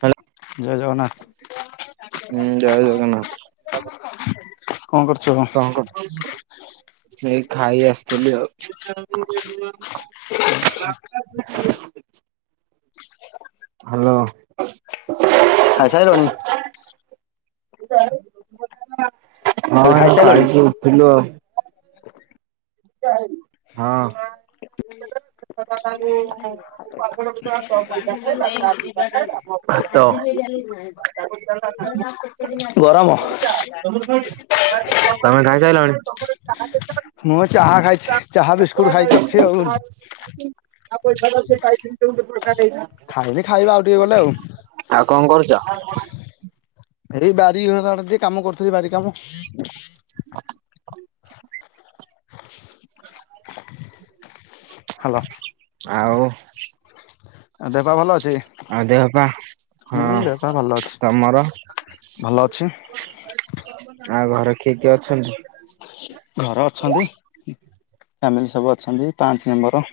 ହା ଜୟ ଜଗନ୍ନାଥ ହୁଁ ଜୟ ଜଗନ୍ନାଥ। କଣ କରୁଛ? କଣ କରୁଚୁ? ଏଇ ଖାଇ ଆସିଥିଲି ଆଉ। [unintelligible] [unintelligible] ହାଲୋ। [inaudible] ଖାଇସାଇଲଣି? [unintelligible] ହଁ କହିଲି ଏଇନା ଖାଇସାଇଲଣି? ଖାଇକି ଉଠିଲୁ ଆଉ। ହଁ। [unintelligible] ଭାତ। ଗରମ। ତମେ ଖାଇ ସାଇଲଣି? ମୁଁ ଚାହା ଖାଇଛି ଚାହା ବିସ୍କୁଟ ଖାଇକି ଅ [unintelligible] ଖାଇନି ଖାଇବା ଆଉ ଟିକେ ଗଲେ ଆଉ। ଆଉ କଣ କରୁଛ? ଏଇ ବାରି ଘର ଆଡେ ଟିକେ କାମ କରୁଥିଲି ବାରି କାମ। [inaudible] ହାଲୋ ଆଉ? ଦେହ ପା ଭଲ ଅଛି? ଆଉ ଦେହ ପା ହୁଁ ହଁ ଦେହ ପା ଭଲ ଅଛି। ତମର ଭଲ ଅଛି। ଆଉ ଘରେ କିଏ କିଏ ଅଛନ୍ତି? ଘରେ ଅଛନ୍ତି ଫ୍ୟାମିଲି ସବୁ ଅଛନ୍ତି ପାଞ୍ଚେ ମେମ୍ବର।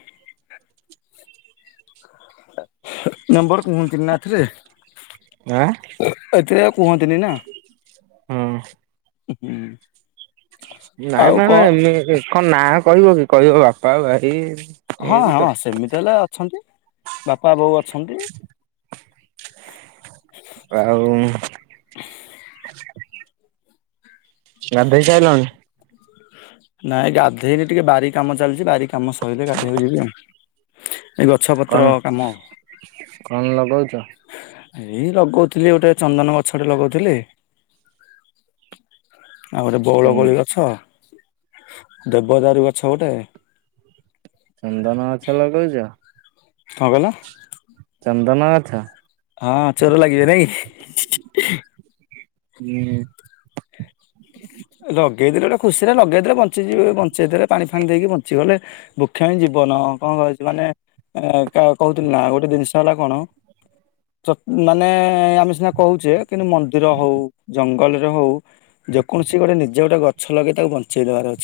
ନମ୍ବର କୁହନ୍ତିନା ଏଥିରେ। ଆଁ ଏଥିରେ ଆଉ କୁହନ୍ତିନି ନା। ହୁଁ। ହୁଁ। ନାଇଁ ଆଉ କଣ ମାନେ କ ନାଁ କହିବ କି କହିବ ବାପା ଭାଇ। ହଁ ଏମିତି ତ ହଁ ସେମିତି ହେଲେ ଅଛନ୍ତି ବାପା ବୋଉ ଅଛନ୍ତି। ଆଉ? ଗାଧୋଇ ସାଇଲଣି? ନାଇଁ ଗାଧେଇନି ଟିକେ ବାରି କାମ ଚାଲିଛି ବାରି କାମ ସରିଲେ ଗାଧେଇବାକୁ ଯିବି ଆଉ। ଏ ଗଛପତ୍ର କଣ କାମ। କଣ ଲଗଉଛ? ହେ ଏଇ ଲଗଉଥିଲି ଗୋଟେ ଚନ୍ଦନ ଗଛ ଟେ ଲଗଉଥିଲି। ଆଉ ଗୋଟେ ଚନ୍ ବଉଳକୋଳି ଗଛ, ଦେବଦାରୁ ଗଛ ଗୋଟେ। ଚନ୍ଦନ ଗଛ ଲଗଉଚ? କଣ କହିଲ? ଚନ୍ଦନ ଗଛ ହଁ ଚୋର ଲାଗିବେ ନା କି ହୁଁ। ଲଗେଇଦେଲି ଗୋଟେ ଖୁସିରେ ଲଗେଇଦେଲେ ବଞ୍ଚିଯିବେ ବଞ୍ଚେଇ ଦେଲେ ପାଣି ଫାଣି ଦେଇକି ବଞ୍ଚିଗଲେ ବୁକ୍ଷ ହିଁ ଯିବ ବନ କଣ କୋହୁଚି ମାନେ ଏ କହୁଥିଲି ନା ଗୋଟେ ଜିନିଷ ହେଲା କଣ ତ ମାନେ ଆମେ ସିନା କହୁଛେ କିନ୍ତୁ ମନ୍ଦିର ହଉ ଜଙ୍ଗଲରେ ହଉ ଯେକୌଣ ସିଏ ଗୋଟେ ନିଜ ଗୋଟେ ଗଛ ଲଗେଇ ତାକୁ ବଞ୍ଚେଇଦବାର ଅ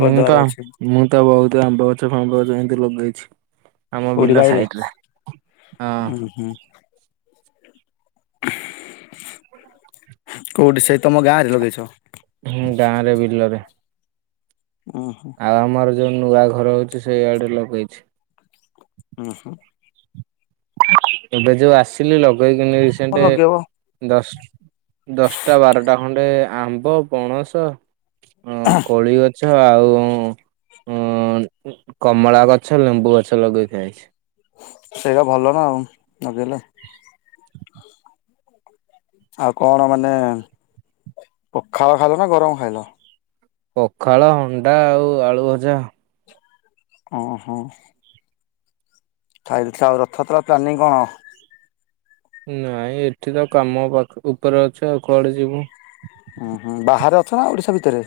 ମୁଁ ତ ମୁଁ ତ ବହୁତ ଆମ୍ବ ଗଛ ଫାମ୍ବ ଗଛ ଏମିତି ଲଗେଇଛି। ଆମ ବିଲ କୋଉଠି ବାଇରେ ସାଇଡରେ ହଁ ଉହୁଁ। କୋଉଠି ସେଇ ତମ ଗାଁ ରେ ଲଗେଇଛ? ହୁଁ ଗାଁ ରେ ବିଲରେ ଉୁଁ ହୁଁ ଆଉ ଆମର ଯୋଉ ନୂଆ ଘର ହୋଉଛି ସେଇଆଡେ ଲଗେଇଛି। ଉହୁଁ। ଏବେ ଯୋଉ ଆସିଲି ଲଗେଇକି ହଁ ରିସେଣ୍ଟ ଲଗେଇବ ଦଶ ଦଶଟା ବାରଟା ଖଣ୍ଡେ ଆମ୍ବ ପଣସ କୋଳି ଗ ଗଛ ଆଉ କମଳା ଗଛ, ଲେମ୍ବୁ ଗଛ ଲଗେଇକି ଆଇଚି। ସେଇଡ଼ା ଭଲ ନା ଆଉ ଲଗେଇଲେ। ଆଉ କଣ ମାନେ ପଖାଳ ଖାଇଲ ନା ଗରମ ଖାଇଲ? ପଖାଳ ଅଣ୍ଡା ଆଉ ଆଳୁ ଭଜା ଓ ହୋ। ଖାଇଲୁତ ଆଉ ରଥଯାତ୍ରା ପ୍ଲାନିଂ କଣ? ନାଇଁ ଏଠି ତ କାମ ପାଖ ଉପରେ ଅଛୁ ଆଉ କୁଆଡେ ଯିବୁ। ଉହୁଁ ବାହାରେ ଅଛ ନା ଓଡ଼ିଶା ଭିତରେ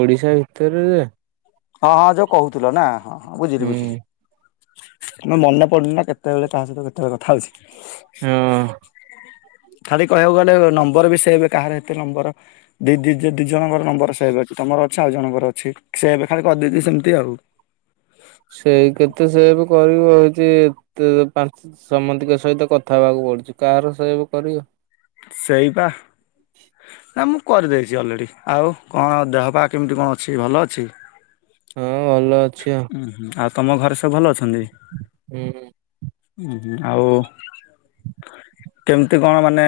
ଓଡ଼ିଶା ଭିତରେ ଯେ ହଁ ହଁ ଯୋଉ କହୁଥିଲ ନା ହଁ ହଁ ବୁଝିଲି ହୁଁ ବୁଝିଲି। ତମେ ମନେ ପଡୁନି ନା କେତେବେଳେ କାହା ସହିତ କେତେବେଳେ କଥା ହଉଛି। ହୁଁ। ଖାଲି କହିବାକୁ ଗଲେ ନମ୍ବର ବି ସେବ କାହାର ଏତେ ନମ୍ବର ଦି ଦି ଯେ ଦିଇ ଜଣଙ୍କର ନମ୍ବର ସେଏବେ ଅଛି। ତମର ଅଛି ଆଉ ଜଣଙ୍କର ଅଛି। ସେବେ ଖାଲି କରିଦେଇି ସେମିତି ଆଉ। ହୋଉଚି ତ୍ ପାଞ୍ଚ ସମତିଙ୍କ ସହିତ କଥା ହେବାକୁ ପଡୁଚି କାହାର ସେବ୍ କରିବ। ସେଇପା ନା ମୁଁ। କରିଦେଇଚି ଅଲରେଡ଼ି ଆଉ କଣ ଦେହ ପା କେମିତି କଣ ଅଛି ଭଲ ଅଛି। ହଁ ଭଲ ଅ ଉହୁଁ ଆଉ ତମ ଘରେ ସବୁ ଭଲ ଅଛନ୍ତି ହୁଁ। ଉହୁଁ ଆଉ କେମିତି କଣ ମାନେ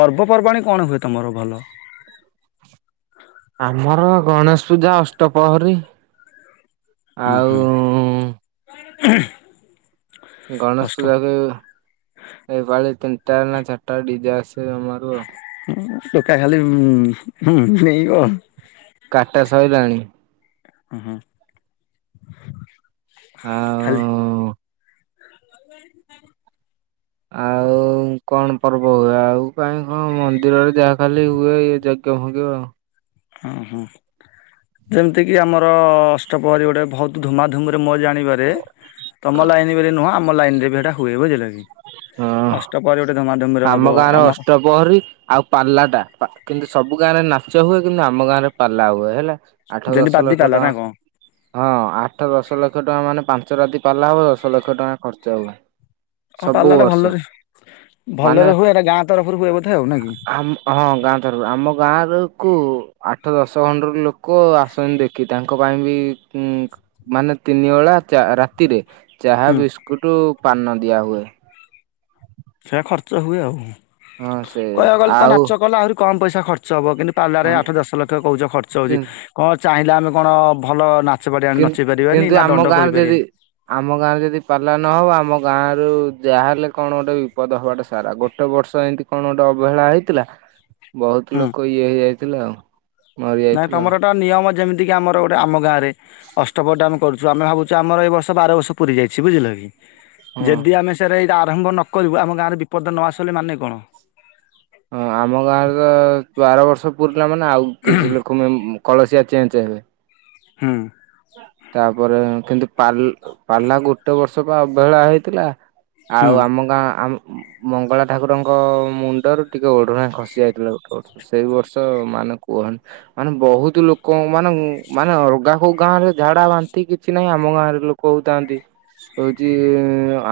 ପର୍ବପର୍ବାଣୀ କଣ ହୁଏ ତମର ଭଲ ହ ଆମର ଗଣେଶ ପୂଜା ଅଷ୍ଟପ୍ରହରୀ ଆଉ ଉଁ ଆ ଗଣେଶ ପୂଜାରେ। ଏଇପାଳି ତିନ ଟା ଚାଟା ଡ଼ିଜେ ଆସିବ ଆମାରୁ ଟୋକା ଖାଲି ଉଁ ଡେଇଁବ। କାଟା ସଇଲାଣି। ଉହୁଁ। ଆଉ ଆ ଆଉ କଣ ପର୍ବ ହୁଏ। ଆଉ କାହିଁ କଣ ମନ୍ଦିରରେ ଯାହା ଖାଲି ହୁଏ ଇ ଯ କେ [unintelligible] ଆଉ ହ ହ ଯେମିତି କିି ଆମର ଅଷ୍ଟପହରୀ ଗୋଟେ ବହୁତ ଧୁମାଧୁମ ରେ ମୋ ଜାଣିବାରେ ତମ ଲାଇନ ବେଲି ନୁହଁ ଆମ ଲାଇନ ରେ ବି ହେଟା ହୁଏ ବୁଝିଲ କି ହଁ ଅଷ୍ଟପ୍ରହରୀ ଗୋଟେ ଧୁମାଧୁମିରେ ହବ ଆମ ଗାଁରେ ଅଷ୍ଟପହରୀ ଆଉ ପାଲା ଟା କିନ୍ତୁ ସବୁ ଗାଁ ରେ ନାଚ। ନାଚ ହୁଏ କିନ୍ତୁ ଆମ ଗାଁରେ ପାଲା ହୁଏ ହେଲା। ଆଠ ଯେମିତି ଦଶ ବାଦି ଲକ୍ଷ ପାଲା ନା କଣ? ଟଙ୍କା ହଁ ଆଠ ଦଶ ଲକ୍ଷ ଟଙ୍କା ମାନେ ପାଞ୍ଚ ପାଞ୍ଚ ରାତି ପାଲା ହବ ଦଶ ଲକ୍ଷ ଟଙ୍କା ଖର୍ଚ୍ଚ ହୁଏ। ହଁ ସବୁ ପାଲା ଟା ବର୍ଷ ଭଲରେ ମାନେ ଭଲରେ ହୁଏ ଏଟା ଗାଁ ତରଫରୁ ହୁଏ ବୋଧେ ଆଉ ନା କି? ଆମ ହଁ ଗାଁତରଫରୁ ଆମ ଗାଁ ର କୁ ଆଠ ଦଶ ଖଣ୍ଡର ଲୋକ ଆସନ୍ତି ଦେଖି ତାଙ୍କ ପାଇଁ ବି ଉକ୍ ଉକୁଁ ମାନେ ତିନି ବଳା ଚା ରାତିରେ ଚାହା ହୁଁ ବିସ୍କୁଟ ପାନ ଦିଆ ହୁଏ। ସେଇ ଖର୍ଚ୍ଚ ହୁଏ ଆଉ ହଁ ସେଇଆ କହିବାକୁ ଗଲେ ତ ଆଉ ନାଚ କଲା ଆହୁରି କମ ପଇସା ଖର୍ଚ୍ଚ ହବ କିନ୍ତୁ ପାଲାରେ ଆଠ ଦଶ ଲକ୍ଷ କହୁଛ ଖର୍ଚ୍ଚ କି ହଉଛି କଣ ଚାହିଁଲେ ଆମେ କଣ ଭଲ ନାଚ ପାଟି ଆଣି ନଚେଇ କିନ୍ତ ପାରିବାନି କିନ୍ତୁ ନା ଆମ ଦଣ୍ଡ ଗାଁରେ ଯଦି କରିପାରିବାନି। ଆମ ଗାଁ ରେ ଯଦି ପାଲା ନହବ ଆମ ଗାଁରୁ ଯାହାହେଲେ କଣ ଗୋଟେ ବିପଦ ହବାଟା ସାରା ଗୋଟେ ବର୍ଷ ଏମିତି କଣ ଗୋଟେ ଅବହେଳା ହେଇଥିଲା ବହୁତ ହୁଁ ଲୋକ ଇଏ ହେଇ ଯାଇଥିଲା ଆଉ। ମରି ନାଇଁ ଯାଇଥିଲେ ଆଉ ତମର ଏଟା ନିୟମ ଯେମିତି କି ଆମର ଗୋଟେ ଆମ ଗାଁରେ ଅଷ୍ଟପହାରିଟା କରୁଛୁ ଆମେ ଭାବୁଛୁ ଆମର ଏ ବର୍ଷ ବାର ବର୍ଷ ପୂରି ଯାଇଛି ବୁଝିଲକି ହଁ। ଯଦି ଆମେ ଆରମ୍ଭ ନ କରିବୁ ଆମ ଗାଁରେ ବିପଦ ନ ଆସିବ ବୋଲି ମାନେ କଣ? ହଁ ଆମ ଗାଁରେ ତ ବାର ବର୍ଷ ପୁରିଲା ମାନେ ଆଉ କିଛି ଲୋକ ମେ କଳସିଆ ଚେଞ୍ଜ ହେବେ। ହଁ। ତାପରେ କିନ୍ତୁ ପାଲା ଗୋଟେ ବର୍ଷ ପା ଅବହେଳା ହେଇଥିଲା ହୁଁ। ଆଉ ଆମ ଗାଁ ଆମ୍ ମଙ୍ଗଳା ଠାକୁରଙ୍କ ମୁଣ୍ଡରୁ ଟିକେ ଓଢୁଣା ଖସି ଯାଇଥିଲା ଗୋଟେ ବର୍ଷ ସେଇ ବର୍ଷ ମାନେ କୁହନି ମାନେ ବହୁତ ଲୋକ ମାନେ ମାନେ ଅଲଗା ହୋ ଗାଁ ରେ ଝାଡା ବାନ୍ତି କିଛି ନାହିଁ ଆମ ଗାଁରେ ଲୋକ ହଉଥାନ୍ତି। ହଉଛି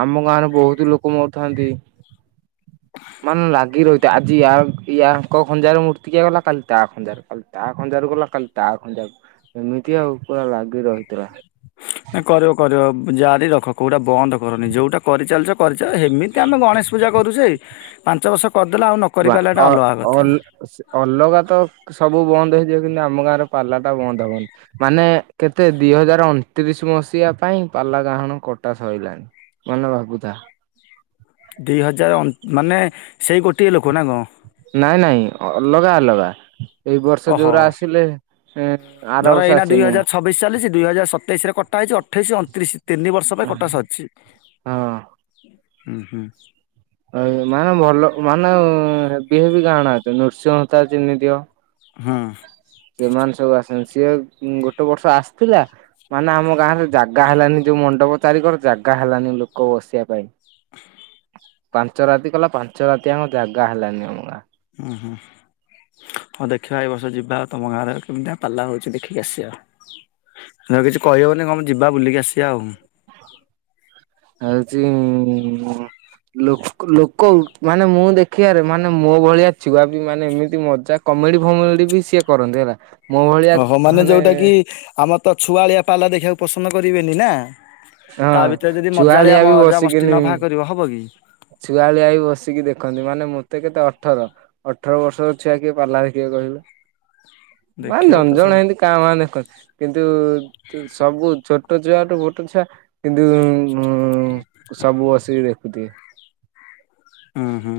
ଆମ ଗାଁରେ ବହୁତ ଲୋକ ମରୁଥାନ୍ତି। ମାନେ ଲାଗି ରହିଥାଏ। ଆଜି ୟା ୟା ଖଞ୍ଜା ମୂର୍ତ୍ତିକିଆ ଗଲା କାଲି ତା ଖଞ୍ଜାରେ କାଲି ତା ଖଞ୍ଜା ରୁ ଗଲା କାଲି ତା ଖଞାକୁ ଏମିତି ଆଉ ପୁରା ଲାଗି ରହିଥିଲା। ହ [inaudible] କରିବ କରିବ ଜାରି ରଖ କୋଉଟା ବନ୍ଦ କରନି ଯୋଉଟା କରିଚାଲିଛ କରିଚାଲ ସେମିତି ଆମେ ଗଣେଶ ପୂଜା କରୁଛେ ପାଞ୍ଚ ବର୍ଷ କରିଦେଲା ଆଉ ନ କରି ବା ପାରିଲା ଅ ଏଟା ଅଲଗା ଅ କଥା। ଅଲଗା ତ ସବୁ ବନ୍ଦ ହେଇଯିବ କିନ୍ତୁ ଆମ ଗାଁର ପାଲା ଟା ବନ୍ଦ ହବନି ମାନେ କେତେ ଦି ହଜାର ଅଣତିରିଶ ମ ସିହୁ ପାଇଁ ପାଲା ଗାହାଣ କଟା ସଇଲାଣି ମାନେ ଭାବୁଥା ଦି ହଜାର ମାନେ ସେଇ ଗୋଟିଏ ଲୋକ ନା କଣ? ନାଇଁ ନାଇଁ ଅଲଗା ଅଲଗା ଏଇ ବର୍ଷ ଓହୋ ଯୋଉରା ଆସିଲେ ଏଁ ଆର ଧର ବର୍ଷ ଏଇନା ଦୁଇ ଆସିନି ହଜାର ଛବିଶ ଚାଲିଛି ଦୁଇ ହଜାର ସତେଇଶରେ କଟା ହେଇଛି ଅଠେଇଶି ଅଣତିରିଶି ତିନି ବର୍ଷ ପାଇଁ କଟାସରିଛି ହଁ। ହୁଁ ହୁ। ମାନେ ଭଲ ମାନେ ହେବି ହେବି ଗାଣ ଆଇଚନ୍ତି ନୃସିଂହ ହୋତା ଚିହ୍ନିଥିବ। ହଁ। ସେମାନେ ସବୁ ଆସନ୍ତି ସିଏ ଗୋଟେ ବର୍ଷ ଆସିଥିଲା ମାନେ ଆମ ଗାଁ ରେ ଜାଗା ଜାଗା ହେଲାନି ଯୋଉ ମଣ୍ଡପ ଚାରିିକର ଜାଗା ହେଲାନି ଲୋକ ବସିବା ପାଇଁ ପାଞ୍ଚ ରାତି କଲା ପାଞ୍ଚ ରାତି ଆମ ଜାଗା ହେଲାନି ଅମଗା ହୁଁ ହୁ। ହଁ ଦେଖିବା ଏ ବର୍ଷ ଯିବା ଆଉ ତମ ଗାଁରେ କେମିତି ପାଲା ହଉଛି ଦେଖିକି ଆସିବା। କିଛି କହିହବନି କଣ ଯିବା ବୁଲିକି ଆସିବା ଆଉ। ହଉଛି ଇଁ ଲୋକ ଲୋକ ମାନେ ମୁଁ ଦେଖିବାରେ ମାନେ ମୋ ଭଳିଆ ଛୁଆ ବି ମାନେ ଏମିତି ମଜା କ କମେଡି଼ ଫମେଡ଼ି ବି ସିଏ କରନ୍ତି ହେଲା। ମୋ ଭଳିଆ ଓହୋ ମାନେ ଯୋଉଁଟା କି ଆମର ତ ଛୁଆଳିଆ ପାଲା ଦେଖିବାକୁ ପସନ୍ଦ କରିବେନି ନା ହଁ ତା ଭିତରେ ଯଦି ଚୁଆଳିଆ ମଜାଳିଆ ମଜା ମସ୍ଟି ନବାହା କରିବ ହବ କି? ଛୁଆଳିଆଇ ବସିକି ଦେଖନ୍ତି ମାନେ ମତେ କେତେ ଅଠର ଅଠର ବର୍ଷର ଛୁଆ କିଏ ପାଲା ଦେଖି ଦେଖିଆ କହିଲେ। ହ [inaudible] ହଁ ଜଣେ ଜଣେ ସେମିତି କାଁ ଭାଁ ଦେଖନ୍ତି। କିନ୍ତୁ ସବୁ ଛୋଟ ଛୁଆ ଠୁ ବୋଟ ଛୁଆ କିନ୍ତୁ ଉ ଉ ସବୁ ବସିକି ଦେଖୁଥିବେ। ହୁଁ ହୁଁ।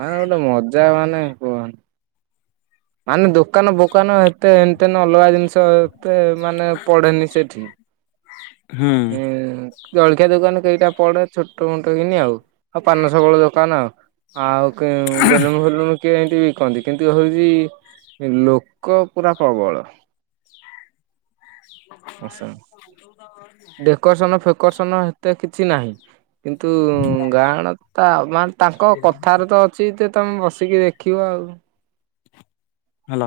ମାନେ ଗୋଟେ ମଜା ମାନେ କୁହନି। ମାନେ ଦୋକାନ ବୋକାନ ଏତେ ହେନ୍‌ ତେନ୍ ‌ଅଲଗା ଜିନିଷ ତେ ମାନେ ପଡେନି ସେଠି ଇ ହୁଁ ଉଁ ଜଳଖିଆ ଦୋକାନ କେଇଟା ପଡେ ଛୋଟମୋଟ କିନା ଆଉ, ଆଉ ପାନ ସଫଳ ଦୋକାନ ଆଉ [inaudible] ବେଲୁନ୍‌ ଫେଲୁନ୍‌ କିଏ ଏଇତି କହନ୍ତି, କିନ୍ତୁ ହୋଉଚି ଲୋକ ପୁରା ପ୍ରବଳ। [unintelligible] ଡେକୋରସନ ଫେକୋରସନ ହେତେ କିଛି ନାହିଁ। କିନ୍ତୁ ଗାଁ ଆଡ଼େ ମାନେ ତାଙ୍କ କଥାରେ ତ ଅଛି ତେ ତମେ ବସିକି ଦେଖିବ ଆଉ ହେଲୋ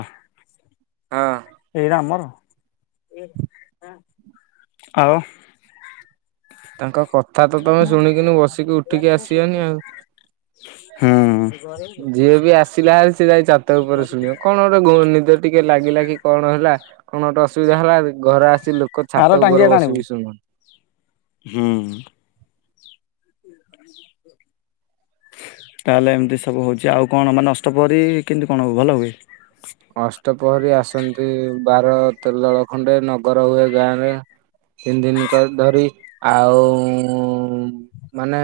ହଁ। ଏଇଟା ଆମର? [inaudible] ଆଉ ତାଙ୍କ କ ଆସିବନି [inaudible] ଆଉ। ହଁ ଯିଏ ବି ଆସିଲା ସେ ଯାଇଁ ଛାତ ଉପରେ ଶୁଣିବ କଣ ଗୋଟେ ଗୋ ନିଦ ଟିକେ ଲାଗିଲା କି କଣ ହେଲା କଣ ଗୋଟେ ଅସୁବିଧା ହେଲା। ଘର ଆସି ଲୋକ ଆର ଛାତ ଉପରେ ଟାଙ୍ଗିଆଟା ଆଣିବୁ। ବସିକି ସୁନ ହୁଁ [inaudible] ତାହେଲେ ଏମତି ସବୁ ହଉଚି? [inaudible] ଆଉ କଣ ମାନେ ଅଷ୍ଟପ୍ରହରୀ କେମିତି କଣ ହୁଏ, ଭଲ ହୁଏ? ଅଷ୍ଟପହରୀ ଆସନ୍ତି ବାର ତେର ଦଳ ଖଣ୍ଡେ ନଗର ହୁଏ ଗାଁ ରେ ତିନି ଦିନି ଙ୍କ ଧରି ଆଉ ମାନେ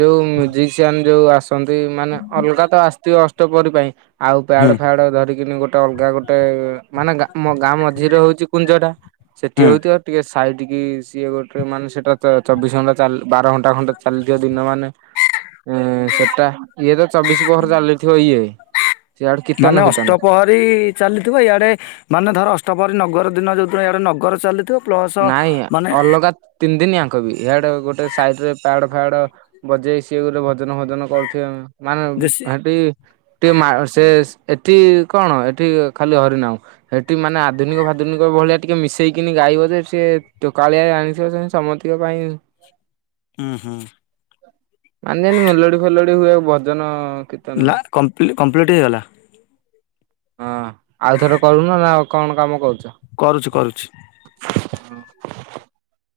ଯୋଉଁ ମିଉଜିକ୍‌ସିଆନ୍‌ ଯୋଉ ଆସନ୍ତି ମାନେ ଅଲଗା ତ ଆସଥିବେ ଅଷ୍ଟପ୍ରହରୀ ପାଇଁ ଆଉ ପ୍ୟାଡ ହୁଁ ଫ୍ୟାଡ ଧରିକି ଗୋଟେ ଅଲଗା ଗୋଟେ ଏ ମାନେ ଗାଁ ମ ଗାଁ ମଝିରେ ହଉଛି କୁଞ୍ଜ ଟା ସେଠି ହୁଁ ହଉଥିବ ଟିକେ ସେ ସାଇଟିକି ସିଏ ଗୋଟେ ମାନେ ସେଟା ତ ଚବିଶି ଘଣ୍ଟା ଚାଲ୍‌ ବାର ଘଣ୍ଟା ଖଣ୍ଡେ ଚାଲିଥିବ ଦିନ ମାନ ଏ ହୁଁ ସେଟା ଇଏ ତ ଚବିଶ ପହର ଚାଲିଥିବ ଇଏ, ସିଆଡେ କୀତ୍ତନ ଫୀତନ ବି ଚାଲିଥିବ। ଇଆଡ଼େ ମାନେ ଧର ଅଷ୍ଟପହରୀ ନଗର ଦିନ ଯୋଉଁ ଦିନ ଗୋଟେ ନଗର ଚାଲିଥିବ ପ୍ଲସ ନାଇଁ ମାନେ ଅଲଗା ତିନି ଦିନି ୟାଙ୍କ ବି ଇଆଡ଼େ ଗୋଟେ ସାଇଟ୍ ରେ ପ୍ୟାଡ୍‌ [inaudible] ବଜେଇ ସିଏ ଗୋଟେ ଭଜନ ଫଜନ କରୁଥିବେ। ଆମେ ନାଇଁ ନାଇଁ ଦେଶୀ ହେଟି ସେ ଏଠି କଣ ଏଠି ଖାଲି ହରିନାମ, ସେଠି ମାନେ ଆଧୁନିକ ଫାଦୁନିକ ଭଳିଆ ଟିକେ ମିଶେଇକିନି ଗାଇବ ଯେ [inaudible] ସେ ଟୋକାଳିଆ ଜାଣିଥିବ ସମତିକ ପାଇଁ ହୁଁ ହୁଁ। ପାଞ୍ଚ ଦିନି ମେଲୋଡି ଫେଲୋଡି ହୁଏ ଭଜନ କୀର୍ତ୍ତନ ନାଁ କମ୍ପ୍ଲିଟ୍ କମ୍ପ୍ଲିଟ୍ ହେଇଗଲା। ହଁ ଆଉ ଥରେ କରୁନ ନା ଆଉ କଣ କାମ କରୁଚ? କରୁଛି କରୁଛି। ହୁଁ।